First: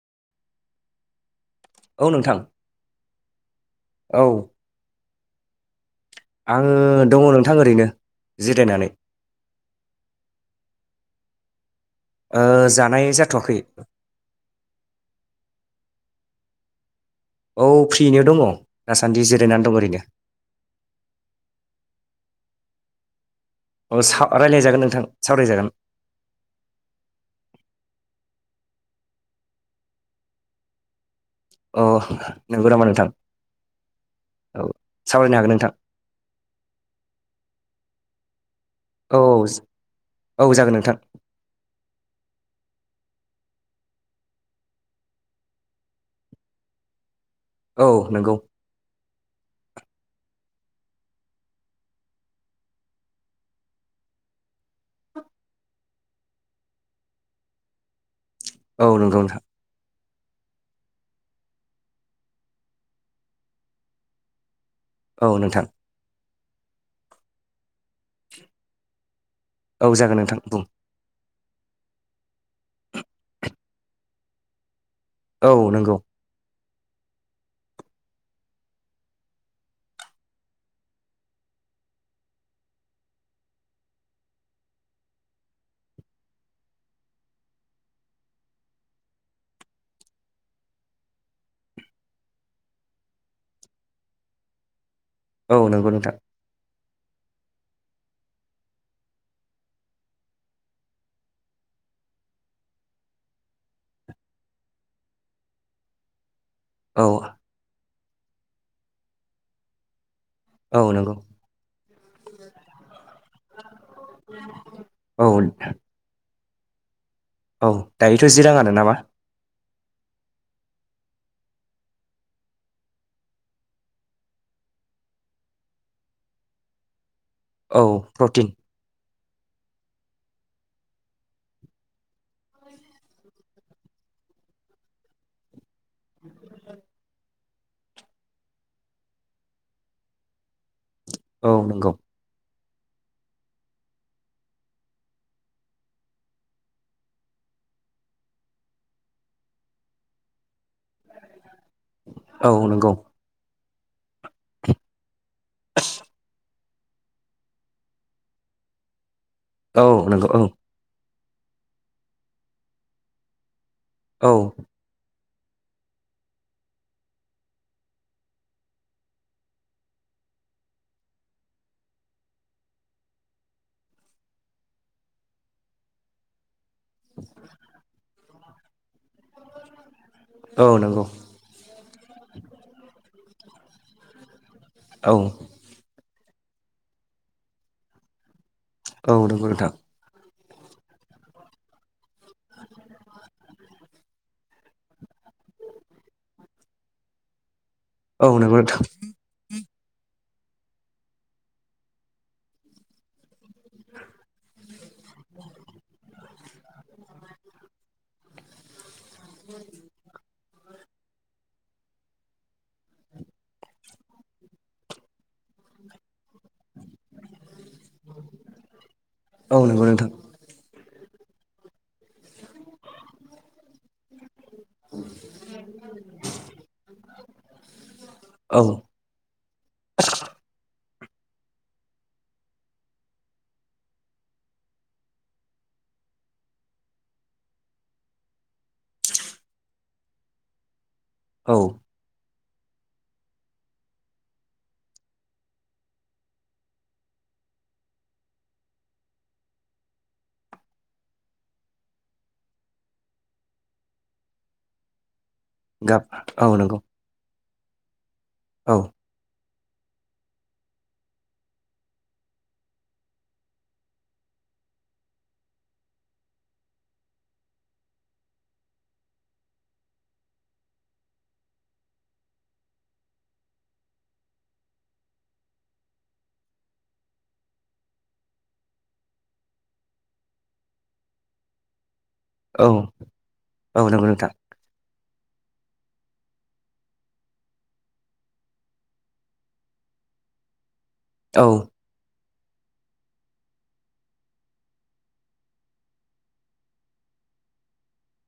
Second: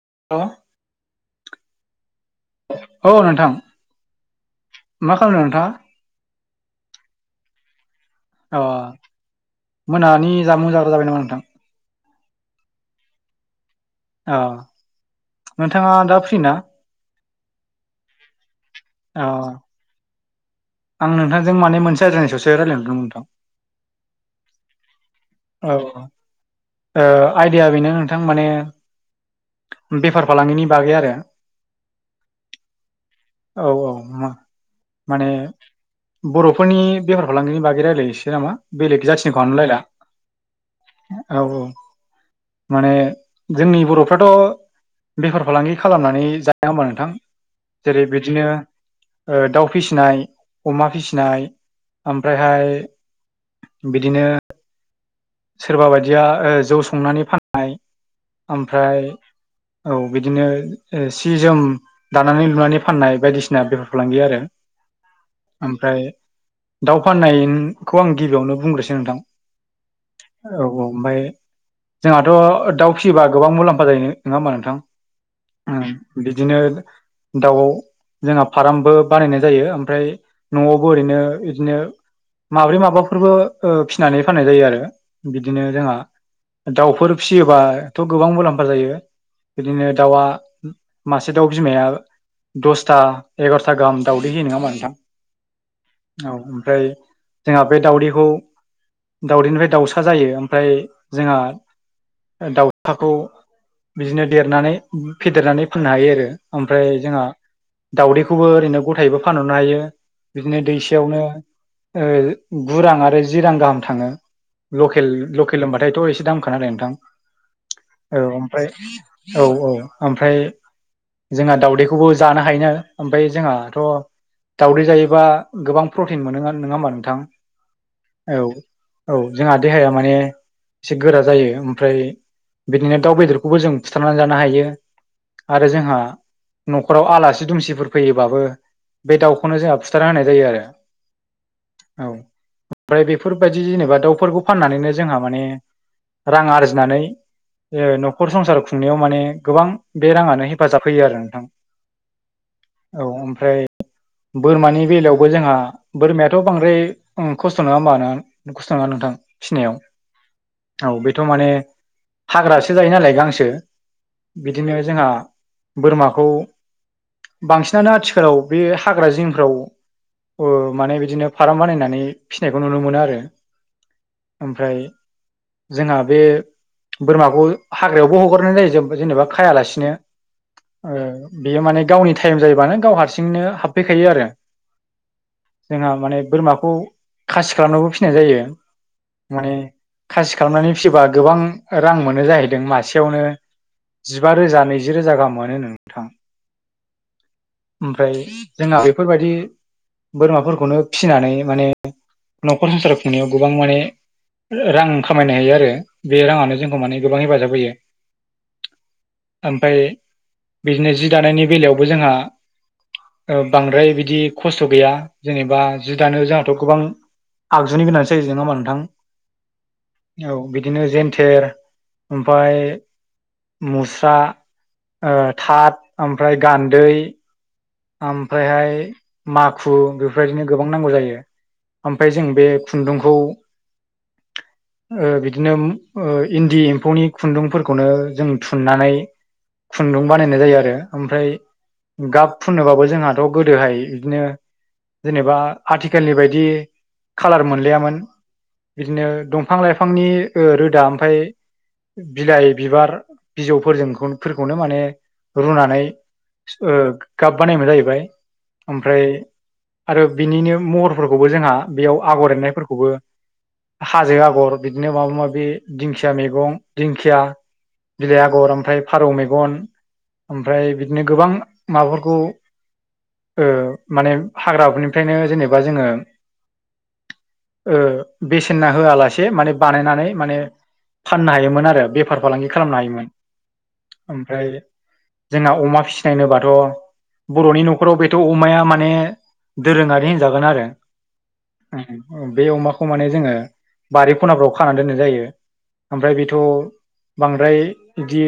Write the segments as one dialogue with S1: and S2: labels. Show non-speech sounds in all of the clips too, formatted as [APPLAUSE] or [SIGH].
S1: [UNINTELLIGIBLE]
S2: औ नोंथां।
S1: औ नोंथां।
S2: औ।
S1: मा खालामनो नोंथाङा?
S2: आंङो दङ नोंथां ओरैनो
S1: अ
S2: जिरायनानै।
S1: मोनानि जामुं जाग्रा जाबाय नामा नोंथां?
S2: ओ जानाय जाथ'वाखै।
S1: औ नोंथाङा दा फ्रि ना?
S2: औ फ्रियैनो दङ
S1: अ
S2: दासान्दि जिरायनानै दङ ओरैनो।
S1: आं नोंथांजों माने मोनसे आयदानि सायावसो रायलायदोंमोन नोंथां।
S2: औ सा रायज्लाय जागोन नोंथां सावरायजागोन।
S1: औ ओ आइडाया बेनो नोंथां माने बेफार फालांगिनि बागै आरो।
S2: अ नंगौ नामा नोंथां
S1: औ औ
S2: औ
S1: माने
S2: सावरायनो हागोन नों
S1: बर'फोरनि बेफार फालांगिनि बागै रायलायनोसै नामा बेलेग
S2: औ
S1: जाथिनि खालामनो लायला।
S2: औ जागोन नोंथां
S1: औ- औ माने जोंनि बर'फ्राथ' बेफार फालांगि खालामनानै जाया होमबा नोंथां?
S2: औ
S1: जेरै
S2: नंगौ
S1: बिदिनो ओ दाउ फिसिनाय अमा फिसिनाय ओमफ्रायहाय बिदिनो सोरबा बायदिया ओ जौ संनानै फाननाय
S2: औ
S1: ओमफ्राय
S2: नंगौ नोंथां
S1: औ बिदिनो सि जोम दानानै लुनानै फाननाय बायदिसिना बेफार फालांगि आरो।
S2: औ नोंथां
S1: ओमफ्राय दाउ फाननायखौ आं गिबियावनो बुंग्रोसै नोंथां।
S2: औ जागोन नोंथां
S1: औ -
S2: बुं
S1: औ ओमफाय जोंहाथ' दाउ फिसियोबा गोबां मुलाम्फा जायो नङा होमबा नोंथां?
S2: औ नंगौ
S1: ओम बिदिनो दाउआव जोंहा फार्मबो बानायनाय जायो ओमफ्राय न'आवबो ओरैनो बिदिनो माब्रै माबाफोरबो ओ फिनानै फाननाय जायो आरो बिदिनो जोंहा दाउफोर फिसियोबाथ' गोबां मुलाम्फा जायो। बिदिनो दाउआ मासे दाउ बिमाया दसथा एगार'था गाहाम दावदै होयो नङा होमबा नोंथां?
S2: नंगौ नोंथां
S1: औ ओमफ्राय जोंहा बे दाउदैखौ दाउदैनिफ्राय दाउसा सा जायो ओमफ्राय जोंहा दाउसाखौ बिदिनो देरनानै फेदेरनानै फोननो हायो आरो। ओमफ्राय
S2: औ
S1: जोंहा दाउदैखौबो ओरैनो गथायैबो फानहरनो हायो। बिदिनो
S2: औ नंगौ
S1: दैसेयावनो ओ गु रां आरो जि रां गाहाम थाङो।
S2: औ
S1: लकेल-लकेल होमबाथायथ' एसे दामखानालाय नोंथां।
S2: औ दायोथ'
S1: औ
S2: जि
S1: ओमफ्राय
S2: राङानो नामा
S1: औ-औ ओमफ्राय जोंहा दावदैखौबो जानो हायोना ओमफाय जोंहाथ'। दावदै जायोबा गोबां प्रटिन मोनो नोङा होमबा नोंथां?
S2: औ
S1: औ
S2: प्रटिन।
S1: औ जोंहा देहाया माने एसे गोरा जायो ओमफ्राय बिदिनो दाउ बेदरखौबो जों फुथारना जानो हायो आरो जोंहा न'खराव आला सि दुमसिफोर फैयोबाबो बे दाउखौनो जोंहा फुथारना होनाय जायो आरो।
S2: औ नंगौ।
S1: औ ओमफ्राय बेफोरबायदि जेनेबा दाउफोरखौ फाननानैनो जोंहा माने रां आरजिनानै ओ न'खर संसार खुंनायाव माने गोबां बे राङानो हे फाजाब होयो आरो नोंथां
S2: औ नंगौ
S1: औ ओमफ्राय बोरमानि बेलायावबो जोंहा बोरमायाथ' बांद्राय ओं खस्थ' नोङा होमबा ना खस्थ' नङा नोंथां।
S2: औ नंगौ ओं।
S1: थ' माने हाग्रासो जायो नालाय गांसो
S2: औ
S1: बिदिनो जोंहा बोरमाखौ बांसिनानो आथिखालाव बे हाग्रा जिंफ्राव ओ माने बिदिनो फाराम बानायनानै फिसिनायखौ नुनो मोनो आरो। ओमफ्राय जोंहा बे बोरमाखौ हाग्रायावबो हगारनाय जायो जेब-जेनेबा खायालासिनो
S2: औ
S1: ओ
S2: नंगौ
S1: बेयो माने गावनि टाइम जायोबानो गाव हारसिंनो हाबफैखायो आरो
S2: औ
S1: जोंहा माने बोरमाखौ खासि खालामनाबो फिसिनाय जायो।
S2: औ नोंगौ
S1: माने
S2: नोंथां।
S1: खासि खालामनानै फिसिबा गोबां रां मोनो जाहैदों मासेयावनो जिबा रोजा नैजि रोजा गाहाम मोनो नोंथां ओमफ्राय
S2: औ नंगौ
S1: जोंहा
S2: नोंथां
S1: बेफोरबायदि बोरमाफोरखौनो फिसिनानै माने न'खर संसाराव खुंनायाव गोबां माने रां खामायनो हायो आरो। बे राङानो जोंखौ माने गोबां हेफाजाब होयो। ओमफाय बिदिनो जि दानायनि बेलायावबो जोंहा ओ बांद्राय बिदि खस्थ' गैया जेनेबा जि दानो जोंहाथ' गोबां आगजुनि गोनांथि जायो नोङा होमबा
S2: औ नंगौ नोंथां
S1: नोंथां औ बिदिनो जेन थेर ओमफाय मुस्रा। ओ थाथ ओमफ्राय गान्दै।
S2: औ
S1: ओमफ्रायहाय माखु बेफोरबायदिनो गोबां नांगौ जायो। ओमफाय जों बे खुन्दुंखौ ओ बिदिनो उम ओ इन्दि एम्फौनि खुन्दुंफोरखौनो जों थुननानै। खुन्दुं बानायनाय जायो आरो ओमफ्राय
S2: औ
S1: गाब फुननोबाबो जोंहाथ' गोदोहाय इदिनो जेनेबा आथिखालनि बायदि खालार मोनलायामोन। बिदिनो दंफां-लाइफांनि ओ रोदा ओमफाय बिलाइ बिबार बिजौफोरजोंखौन फोरखौनो माने रुनानै
S2: गाब औ
S1: ओ
S2: नंगौ
S1: गाब बानायोमोन जाहैबाय
S2: औ
S1: ओमफ्राय आरो बिनिनो महरफोरखौबो जोंहा बेयाव आगर एरनायफोरखौबो हाजो आगर बिदिनो माबा माबि दिंखिया मैगं दिंखिया बिलाइ आगर ओमफ्राय फारौ मेगन ओमफ्राय बिदिनो गोबां माबाफोरखौ ओ माने हाग्राफोरनिफ्रायनो जेनेबा जोङो ओ बेसेन ना होआलासे माने बानायनानै माने फाननो हायोमोन आरो बे फार फालांगि
S2: औ
S1: खालामनो हायोमोन
S2: औ नंगौ नोंथां
S1: ओमफ्राय जोंना अमा फिसिनाय होनोबा थ' बर'नि न'खराव बेथ' अमाया माने दोरोङारि होनजागोन आरो।
S2: औ।
S1: ओम बे अमाखौ माने जोङो बारि खनाफ्राव खानानै दोननाय जायो ओमफ्राय बेथ' बांद्राय बिदि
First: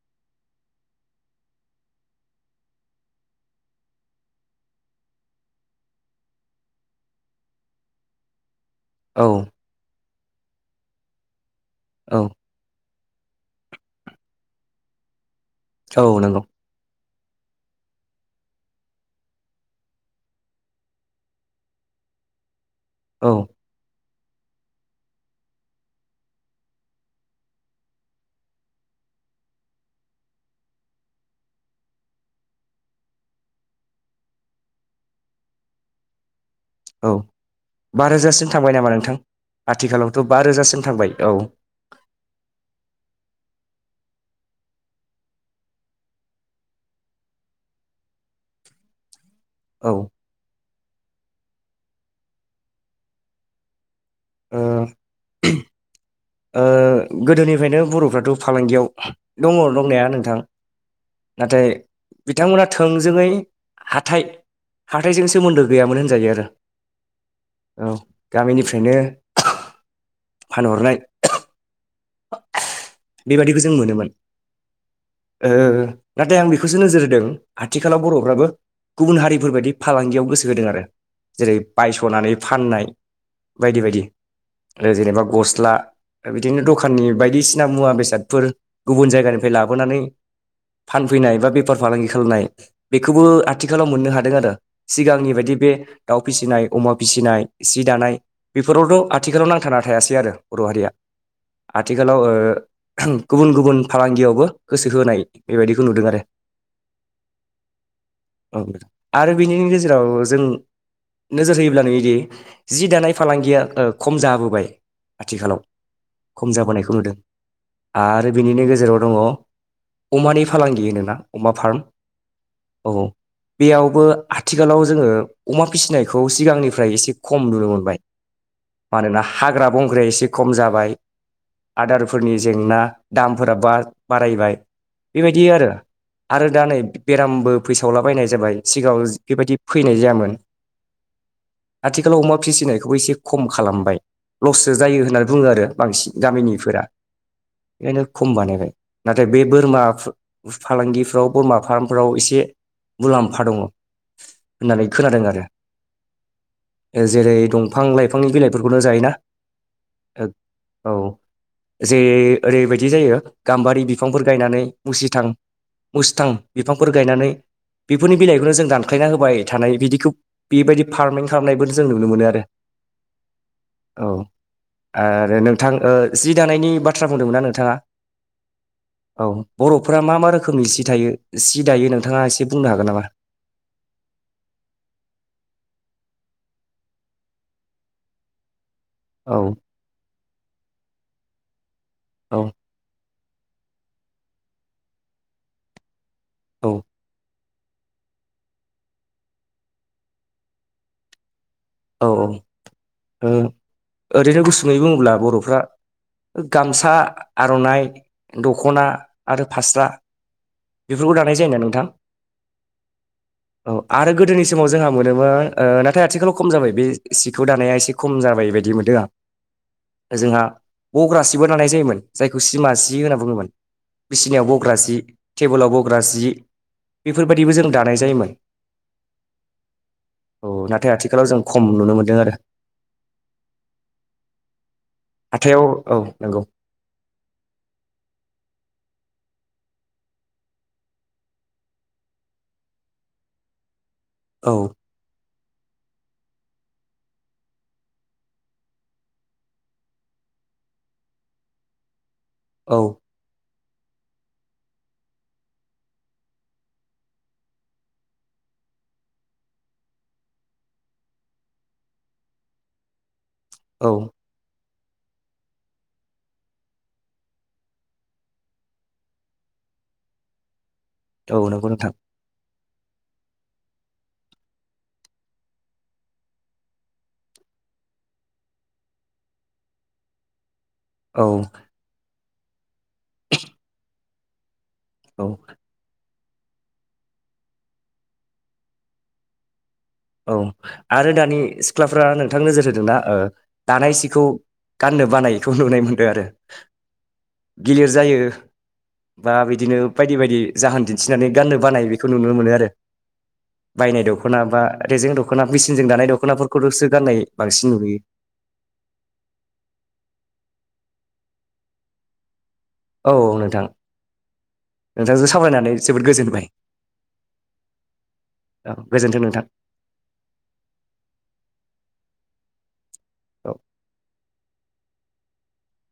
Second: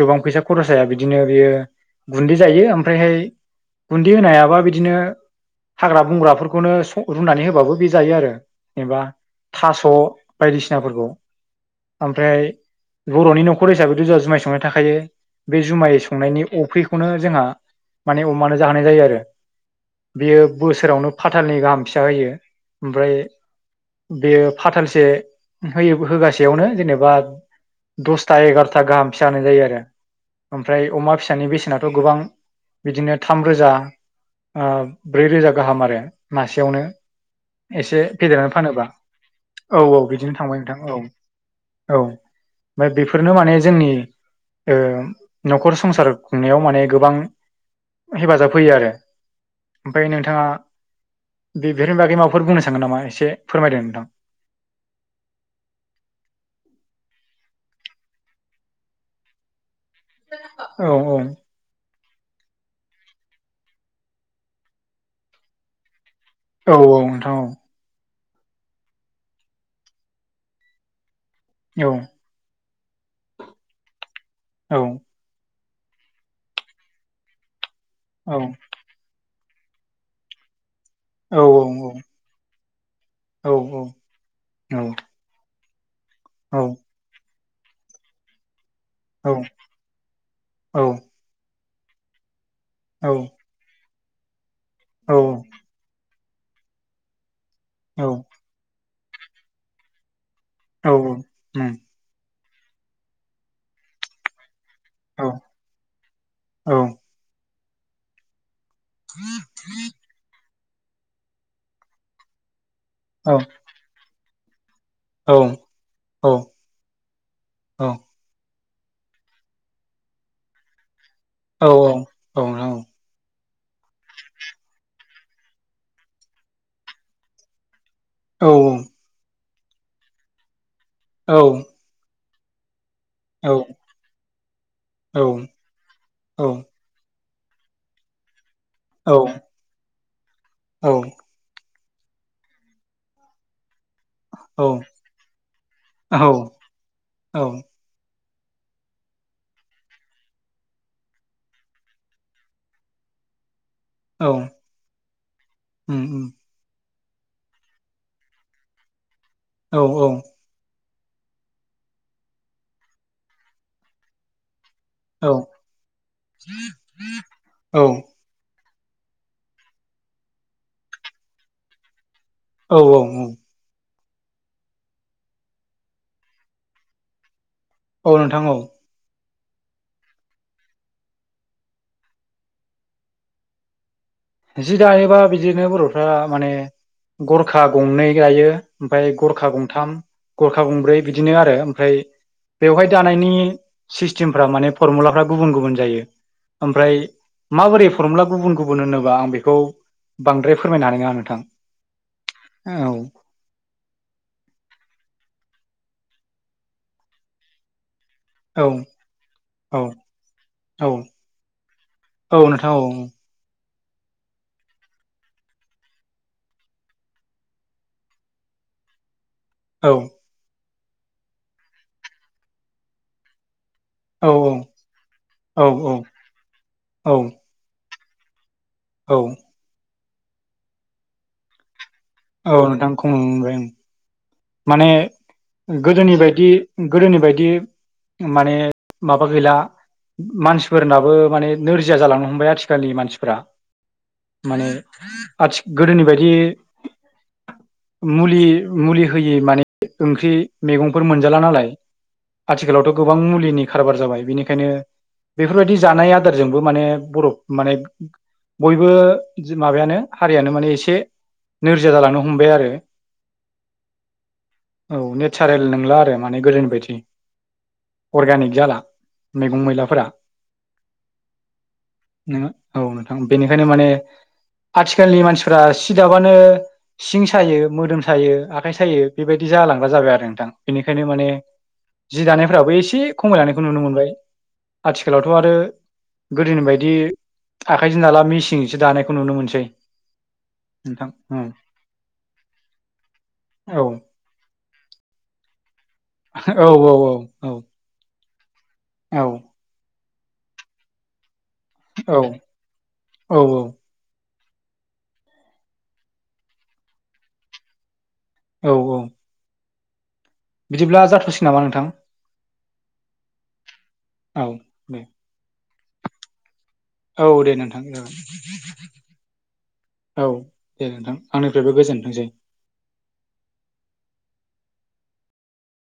S1: गोबां फैसा खरस जाया बिदिनो बेयो गुन्दै जायो ओमफ्रायहाय गुन्दि होनो हायाबा बिदिनो हाग्रा बंग्राफोरखौनो रुनानै होबाबो बे जायो आरो। जेनेबा
S2: औ
S1: थास' बायदिसिनाफोरखौ
S2: औ
S1: ओमफ्राय बर'नि न'खर हिसाबैथ जोंहा जुमाय संनाय थाखायो बे जुमाय
S2: औ नंगौ
S1: संनायनि अफ्रिखौनो जोंहा माने अमानो जाहोनाय जायो आरो। बियो बोसोरावनो फाथालनै गाहाम फिसा होयो ओमफ्राय
S2: औ
S1: बेयो फाथालसे होयो होगासेयावनो जेनेबा दसथा एगार'था गाहाम फिसा होनाय जायो आरो ओमफ्राय अमा फिसानि बेसेनाथ' थ' गोबां बिदिनो थाम रोजा ओ ब्रै रोजा गाहाम आरो मासेयावनो
S2: औ
S1: एसे
S2: बा रोजासिम
S1: फेदेरनानै
S2: थांबाय
S1: फानोबा
S2: नामा नोंथां
S1: औ औ
S2: आथिखालावथ'
S1: बिदिनो
S2: बा
S1: थांबाय नोंथां
S2: रोजासिम
S1: औ औ।
S2: थांबाय
S1: ओमफाय बेफोरनो माने जोंनि ओ न'खर संसार खुंनायाव माने गोबां हेफाजाब होयो आरो
S2: औ ओ
S1: ओमफाय नोंथाङा बेफोरनि बागै माबाफोर बुंनो सानगोन नामा एसे फोरमायदों नोंथां।
S2: ओ ओ गोदोनिफ्रायनो बर'फ्राथ' फालांगियाव दङ दंनाया नोंथां
S1: औ
S2: नाथाय बिथांमोना थोंजोङै हाथाइ हाथायइजों सोमोन्दो गैयामोन होनजायो आरो।
S1: औ औ नोंथां औ।
S2: गामिनिफ्रायनो फानहरनाय
S1: औ
S2: बेबादिखौ जों मोनोमोन नाथाय आं बेखौसो नोजोर होदों आथिखालाव बर'फ्राबो गुबुन हारि बेफोरबायदि फालांगियाव गोसो होदों आरो
S1: औ
S2: जेरै
S1: औ
S2: बायस'नानै फाननाय
S1: औ
S2: बायदि बायदि जेनेबा गस्ला
S1: औ
S2: बिदिनो दखाननि बायदिसिना बसिना मुवा बेसादफोर गुबुन
S1: औ
S2: जायगानिफ्राय लाबोनानै फानफैनाय एबा बे बेफार फालांगि खालामनाय
S1: औ
S2: बेखौबो आथिखालाव मोननो हादों आरो
S1: औ
S2: सिगांनि बायदि बे दाउ फिसिनाय, अमा फिसिनाय, सि
S1: औ
S2: दानाय बेफोरावथ' आथिखालाव नांथा थायासै आरो बर' हारिया।
S1: औ उम
S2: आथिखालाव ओ गुबुन गुबुन फालांगियावबो गोसो होनाय
S1: औ
S2: बेबायदिखौ नुदों आरो।
S1: औ
S2: औ आरो बिनि गेजेराव जों नोजोर होयोब्ला नुयोदि‌ जि दानाय
S1: औ
S2: फालांगिया ओ खम जाबोबाय आथिखालाव।
S1: औ
S2: खम जाबोनायखौ नुदों आरो बे बिनि गेजेराव दङ अमानि फालांगि नोंना
S1: औ औ औ औ।
S2: बेयावबो आथिखालाव जोङो अमा फिसिनायखौ सिगांनिफ्राय एसे खम नुनो मोनबाय।
S1: औ -औ।
S2: मानोना हाग्रा बंग्राया एसे खम जाबाय।
S1: औ।
S2: फोरनि जेंना दामफोरा बा-बारायबाय बेबायदि आरो आरो दा नै बेरामबो फैसावलाबायनाय जाबाय सिगाङाव बेबायदि फैनाय जायामोन। आथिखालाव अमा फिसिनायखौबो एसे खम खालामबाय लससो जायो होननानै बुङो आरो बांसिन गामिनिफोरा
S1: औ औ
S2: बेखायनो खम बानायबाय नाथाय बे बोरमा फा फालांगिफ्राव बोरमा फार्मफ्राव एसे मुलाम्फा दङ होननानै खोनादों आरो।
S1: उम उम
S2: ओ जेरै दंफां लाइफांनि बिलाइफोरखौनो जायोना।
S1: औ औ।
S2: औ जे ओरैबायदि जायो गाम्बारि बिफांफोर गायनानै मुसिथां
S1: औ
S2: मुसथां बिफांफोर गायनानै
S1: औ
S2: बेफोरनि बिलाइखौनो जों दान ख्लायना होबाय थानाय बिदिखौ बेबायदि फार्मिं खालामनायबो जों नुनो मोनो आरो।
S1: औ औ औ।
S2: औ आरो नोंथां ओ जि दानायनि बाथ्रा बुंदोंमोनना नों?
S1: औ नोंथां औ।
S2: औ बर'फोरा मा मा रोखोमनि जि थायो जि दायो नोंथाङा एसे बुंनो हागोन नामा?
S1: जि दायोबा बिदिनो बर'फ्रा माने गरखा गंनै गायो। ओमफाय
S2: औ
S1: गरखा गंथाम गरखा गंब्रै बिदिनो आरो ओमफ्राय
S2: औ
S1: बेवहाय दानायनि सिस्थिमफ्रा माने फरमुलाफ्रा गुबुन गुबुन जायो।
S2: औ
S1: ओमफ्राय माबोरै फरमुला गुबुन गुबुन होनोबा आं बेखौ बांद्राय फोरमायनो हानाय नोङा नोंथां।
S2: औ औ
S1: औ
S2: ओ ओरैनो गुसुुङै बुङोब्ला बर'फ्रा गामसा आर'नाइ
S1: औ
S2: दख'ना आरो
S1: औ
S2: फास्रा बेफोरखौ
S1: औ
S2: दानाय जायो ना नोंथां?
S1: औ नोंथां औ
S2: औ आरो गोदोनि समाव जोंहा मोनोमोन ओ नाथाय आथिखालाव खम जाबाय बे सिखौ दानाया एसे खम जाबाय बायदि मोनदों आं।
S1: औ
S2: जोंहा बग्रा सिबो दानाय जायोमोन जायखौ सिमा सि होनना बुङोमोन।
S1: औ
S2: बिसिनायाव बग्रा जि
S1: औ
S2: टेबोलाव
S1: औ
S2: बग्रा जि बेफोरबायदिबो जों दा दानाय जायोमोन।
S1: औ
S2: औ नाथाय आथिखालाव जों खम नुनो मोनो।
S1: औ नोंथां खम नुनो मोनबाय ओं। माने
S2: हाथायाव औ
S1: गोदोनि
S2: नंगौ
S1: बायदि गोदोनि बायदि माने माबा गैला मानसिफोरनाबो माने नोरजिया जालांनो हमबाय आथिखालनि मानसिफ्रा।
S2: औ
S1: माने आथि गोदोनि बायदि मुलि मुलि होयै माने ओंख्रि मेगंफोर मोनजाला नालाय
S2: औ
S1: आथिखालावथ' गोबां मुलिनि खारबार जाबाय बेनिखायनो बेफोरबायदि जानाय आदारजोंबो माने बरफ माने बयबो माबायानो हारियानो माने एसे नोरजिया जालांनो हमबाय आरो।
S2: औ
S1: औ नेचारेल नोंला आरो माने गोदोनि बायदि। अर्गेनिक जाला मैगं मैलाफोरा।
S2: औ नंगौ नोंथां।
S1: औ नोंथां बेनिखायनो माने आथिखालनि मानसिफोरा सि दाबानो सिं सायो मोदोम सायो आ आखाय सायो बेबायदि जालांग्रा जाबाय आरो नोंथां बेनिखायनो
S2: औ
S1: माने जि दानायफोराबो एसे से खमायलांनायखौ नुनो मोनबाय।
S2: औ
S1: आथिखालावथ' आरो गोदोनि बायदि आखाइजों दाला मेसिंजोंसो दानायखौ नुनो मोनसै।
S2: औ
S1: नोंथां
S2: आरो दानि सिख्लाफ्रा नोंथां नोजोर होदोंना ओ
S1: औ
S2: दानाय सिखौ गाननो बानायखौ नुनाय मोनदों आरो
S1: औ औ औ
S2: गिलिर जायो।
S1: औ
S2: बा बिदिनो बायदि बायदि जाहोन दिन्थिनानै गाननो बानाय बेखौ नुनो मोनो आरो
S1: औ
S2: बायनाय दख'ना बा रेजें दख'ना मेसिनजों दानाय दख'नाफोरखौल'सो गान्नाय बांसिन नुयो।
S1: औ औ। बिदिब्ला जाथ'सि नामा नोंथां?
S2: औ औ नोंथां
S1: औ दे
S2: नोंथांजों सावरायनानै जोबोद गोजोनबाय।
S1: औ दे नोंथां
S2: औ
S1: जागोन।
S2: गोजोन्थों नोंथां
S1: औ दे नोंथां आंनिफ्रायबो गोजोनथोंसै।
S2: औ